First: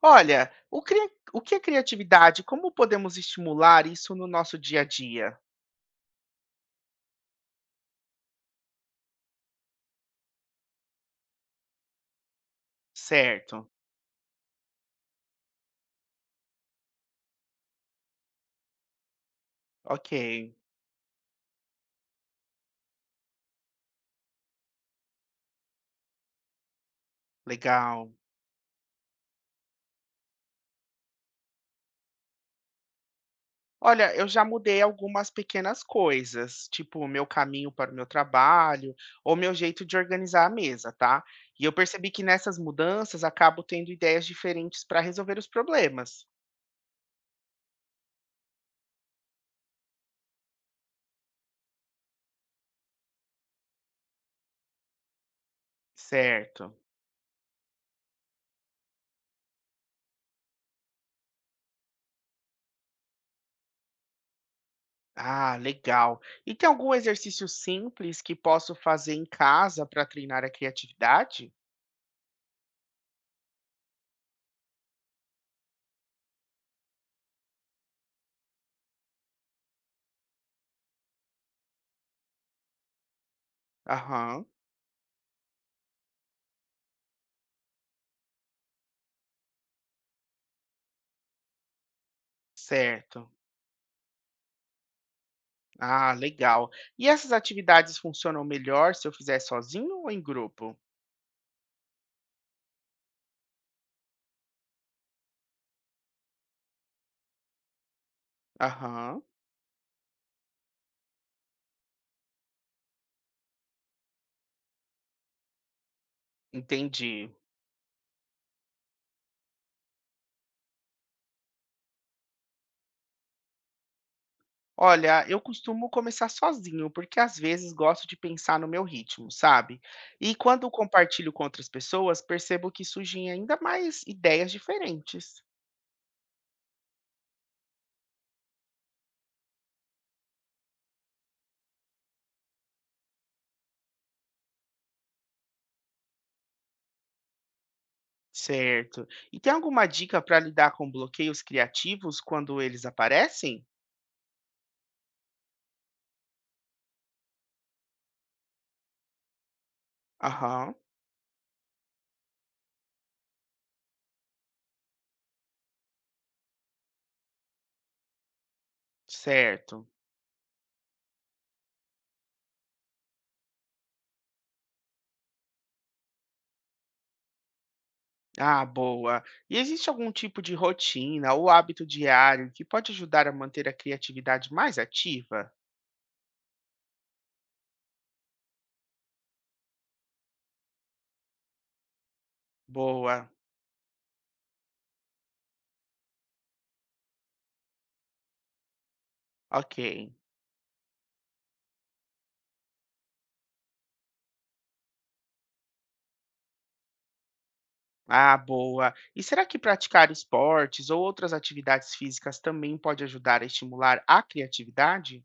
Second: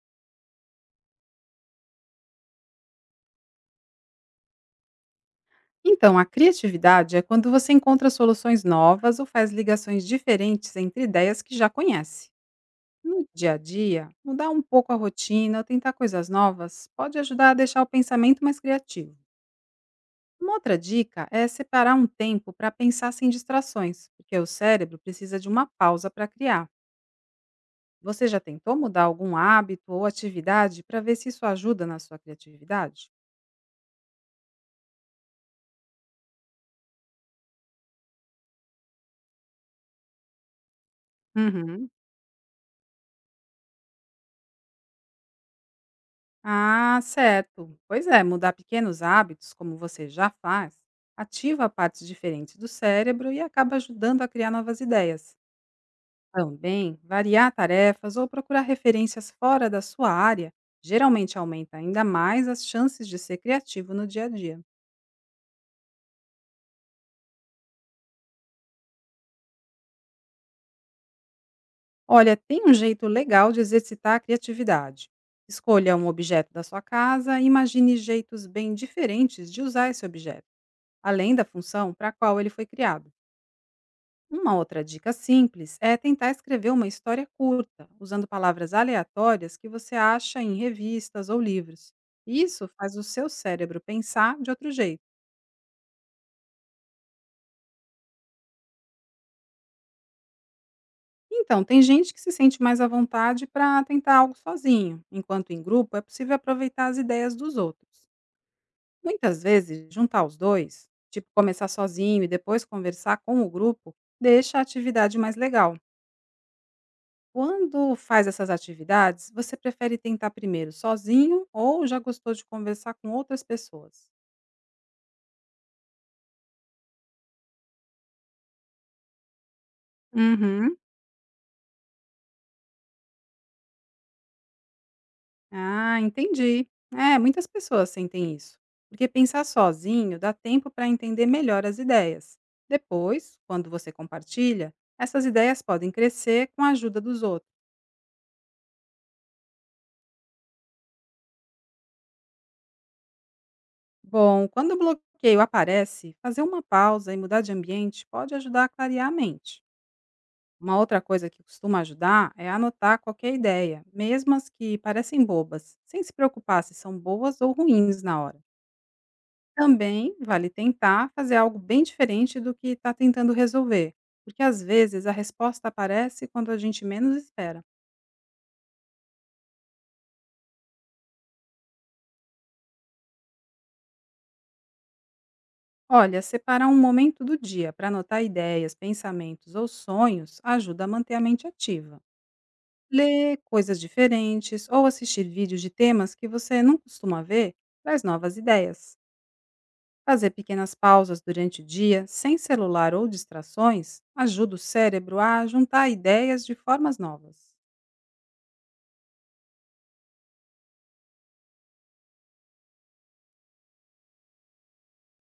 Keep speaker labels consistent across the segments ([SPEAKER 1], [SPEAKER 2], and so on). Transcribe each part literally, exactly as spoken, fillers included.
[SPEAKER 1] Olha, o, cria- o que é criatividade? Como podemos estimular isso no nosso dia a dia?
[SPEAKER 2] Então, a criatividade é quando você encontra soluções novas ou faz ligações diferentes entre ideias que já conhece. No dia a
[SPEAKER 1] Certo.
[SPEAKER 2] dia, mudar um pouco a rotina ou tentar coisas novas pode ajudar a deixar o pensamento mais criativo.
[SPEAKER 1] Ok,
[SPEAKER 2] Uma outra dica é separar um tempo para pensar sem distrações, porque o cérebro precisa de uma pausa para criar.
[SPEAKER 1] legal.
[SPEAKER 2] Você já tentou mudar algum hábito ou atividade para ver se isso ajuda na sua criatividade?
[SPEAKER 1] Olha, eu já mudei algumas pequenas coisas, tipo o meu caminho para o meu trabalho, ou meu jeito de organizar a mesa, tá? E eu
[SPEAKER 2] Uhum.
[SPEAKER 1] percebi que nessas mudanças acabo tendo ideias diferentes para resolver os problemas.
[SPEAKER 2] Ah, certo. Pois é, mudar pequenos hábitos, como você já faz, ativa partes diferentes do cérebro e acaba ajudando a criar novas ideias.
[SPEAKER 1] Certo.
[SPEAKER 2] Também, variar tarefas ou procurar referências fora da sua área geralmente aumenta ainda mais as chances de ser criativo no dia a dia.
[SPEAKER 1] Ah, legal. E tem algum exercício simples que posso fazer em casa para treinar a criatividade?
[SPEAKER 2] Olha, tem um jeito legal de exercitar a criatividade. Escolha um objeto da sua casa e imagine jeitos bem diferentes de usar esse objeto, além da função para a qual ele foi criado.
[SPEAKER 1] Aham.
[SPEAKER 2] Uma outra dica simples é tentar escrever uma história curta, usando palavras aleatórias que você acha em revistas ou livros. Isso faz o seu
[SPEAKER 1] Certo.
[SPEAKER 2] cérebro pensar de outro jeito.
[SPEAKER 1] Ah, legal. E essas atividades funcionam melhor se eu fizer sozinho ou em grupo?
[SPEAKER 2] Então, tem gente que se sente mais à vontade para tentar algo sozinho, enquanto em grupo é possível aproveitar as ideias dos outros.
[SPEAKER 1] Aham,
[SPEAKER 2] Muitas vezes, juntar os dois, tipo começar sozinho e depois conversar com o grupo, deixa a atividade mais legal.
[SPEAKER 1] entendi.
[SPEAKER 2] Quando faz essas atividades, você prefere tentar primeiro sozinho ou já gostou de conversar com outras pessoas?
[SPEAKER 1] Olha, eu costumo começar sozinho, porque às vezes gosto de pensar no meu ritmo, sabe? E quando
[SPEAKER 2] Uhum.
[SPEAKER 1] compartilho com outras pessoas, percebo que surgem ainda mais ideias diferentes.
[SPEAKER 2] Ah, entendi. É, muitas pessoas sentem isso. Porque pensar sozinho dá tempo para entender melhor as ideias. Depois, quando você compartilha, essas ideias podem crescer com a ajuda dos outros.
[SPEAKER 1] Certo. E tem alguma dica para lidar com bloqueios criativos quando eles aparecem?
[SPEAKER 2] Bom, quando o bloqueio aparece, fazer uma pausa e mudar de ambiente pode ajudar a clarear a mente.
[SPEAKER 1] Aham,
[SPEAKER 2] Uma outra coisa que costuma ajudar é anotar qualquer ideia, mesmo as que parecem bobas, sem se preocupar se são boas ou ruins na hora.
[SPEAKER 1] certo.
[SPEAKER 2] Também vale tentar fazer algo bem diferente do que está tentando resolver, porque às vezes a resposta aparece quando a gente menos espera.
[SPEAKER 1] Ah, boa. E existe algum tipo de rotina ou hábito diário que pode ajudar a manter a criatividade mais ativa?
[SPEAKER 2] Olha, separar um momento do dia para anotar ideias, pensamentos ou sonhos ajuda a manter a mente ativa.
[SPEAKER 1] Boa.
[SPEAKER 2] Ler coisas diferentes ou assistir vídeos de temas que você não costuma ver traz novas ideias.
[SPEAKER 1] Ok.
[SPEAKER 2] Fazer pequenas pausas durante o dia, sem celular ou distrações, ajuda o cérebro a juntar ideias de formas novas.
[SPEAKER 1] Ah, boa. E será que praticar esportes ou outras atividades físicas também pode ajudar a estimular a criatividade?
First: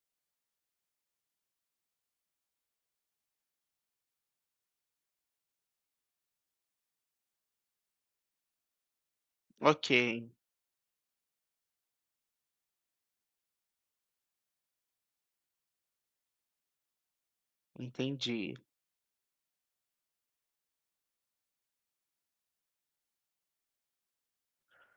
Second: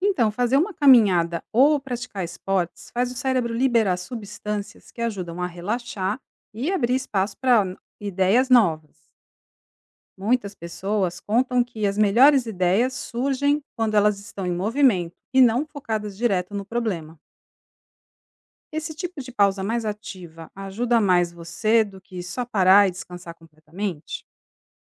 [SPEAKER 2] Então, fazer uma caminhada ou praticar esportes faz o cérebro liberar substâncias que ajudam a relaxar e abrir espaço para ideias novas.
[SPEAKER 1] Ok,
[SPEAKER 2] Muitas pessoas contam que as melhores ideias surgem quando elas estão em movimento e não focadas direto no problema.
[SPEAKER 1] entendi.
[SPEAKER 2] Esse tipo de pausa mais ativa ajuda mais você do que só parar e descansar completamente?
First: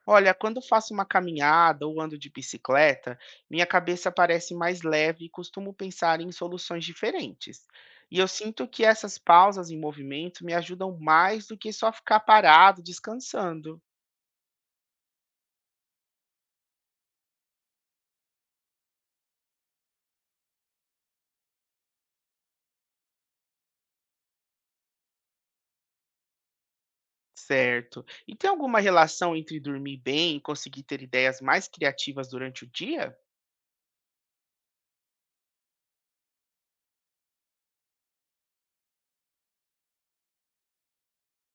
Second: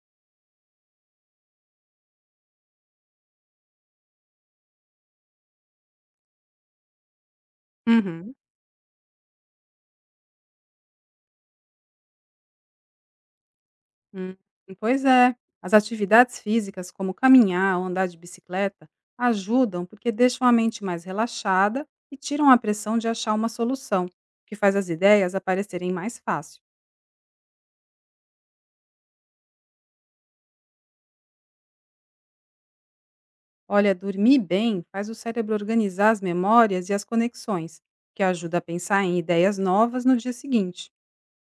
[SPEAKER 1] Olha, quando faço uma caminhada ou ando de bicicleta, minha cabeça parece mais leve e costumo pensar em soluções diferentes. E eu
[SPEAKER 2] Uhum.
[SPEAKER 1] sinto que essas pausas em movimento me ajudam mais do que só ficar parado, descansando.
[SPEAKER 2] Hum, pois é. As atividades físicas, como caminhar ou andar de bicicleta, ajudam porque deixam a mente mais relaxada e tiram a pressão de achar uma solução, o que faz as ideias aparecerem mais fácil.
[SPEAKER 1] Certo. E tem alguma relação entre dormir bem e conseguir ter ideias mais criativas durante o dia?
[SPEAKER 2] Olha, dormir bem faz o cérebro organizar as memórias e as conexões, que ajuda a pensar em ideias novas no dia seguinte.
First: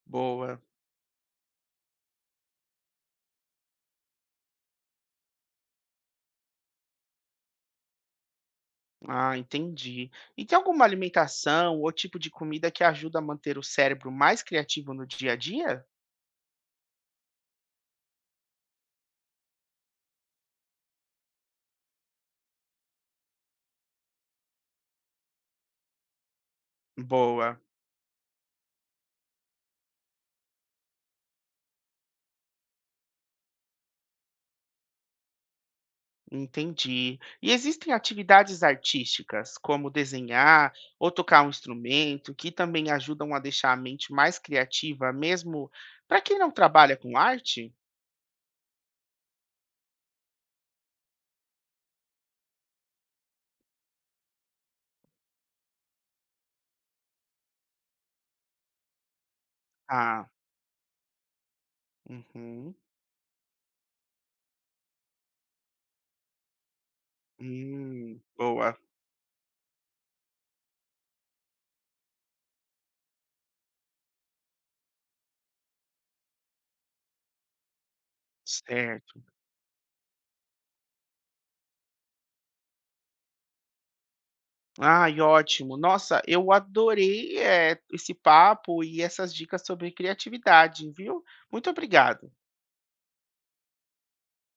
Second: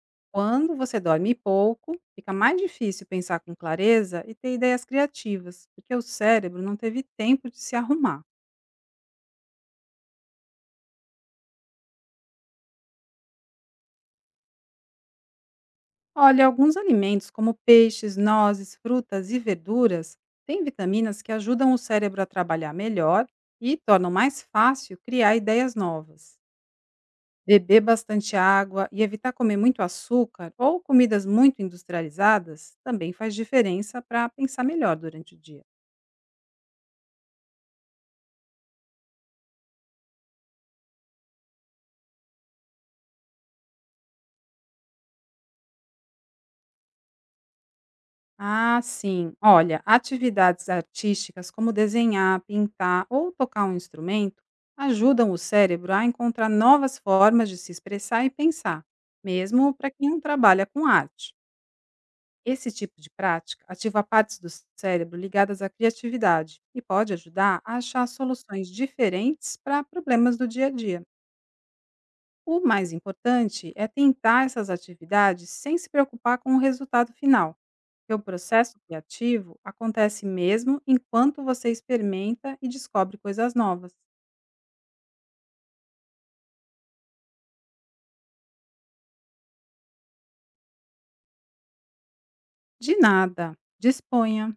[SPEAKER 1] Boa.
[SPEAKER 2] Quando você dorme pouco, fica mais difícil pensar com clareza e ter ideias criativas, porque o cérebro não teve tempo de se arrumar.
[SPEAKER 1] Ah, entendi. E tem alguma alimentação ou tipo de comida que ajuda a manter o cérebro mais criativo no dia a dia?
[SPEAKER 2] Olha, alguns alimentos, como peixes, nozes, frutas e verduras, têm vitaminas que ajudam o cérebro a trabalhar melhor e tornam mais fácil criar ideias novas.
[SPEAKER 1] Boa.
[SPEAKER 2] Beber bastante água e evitar comer muito açúcar ou comidas muito industrializadas também faz diferença para pensar melhor durante o dia.
[SPEAKER 1] Entendi. E existem atividades artísticas, como desenhar ou tocar um instrumento, que também ajudam a deixar a mente mais criativa, mesmo para quem não trabalha com arte?
[SPEAKER 2] Ah, sim. Olha, atividades artísticas como desenhar, pintar ou tocar um instrumento ajudam o cérebro a encontrar novas formas de se expressar e pensar, mesmo para quem não
[SPEAKER 1] Ah,
[SPEAKER 2] trabalha com arte. Esse
[SPEAKER 1] uhum.
[SPEAKER 2] tipo de prática ativa partes do cérebro ligadas à criatividade e pode ajudar a achar
[SPEAKER 1] Hum,
[SPEAKER 2] soluções
[SPEAKER 1] boa.
[SPEAKER 2] diferentes para problemas do dia a dia. O mais importante é tentar essas atividades sem se preocupar com o resultado final, seu processo
[SPEAKER 1] Certo.
[SPEAKER 2] criativo acontece mesmo enquanto você experimenta e descobre coisas novas.
[SPEAKER 1] Ai, ótimo. Nossa, eu adorei, eh, esse papo e essas dicas sobre criatividade, viu? Muito obrigado.
[SPEAKER 2] De nada. Disponha.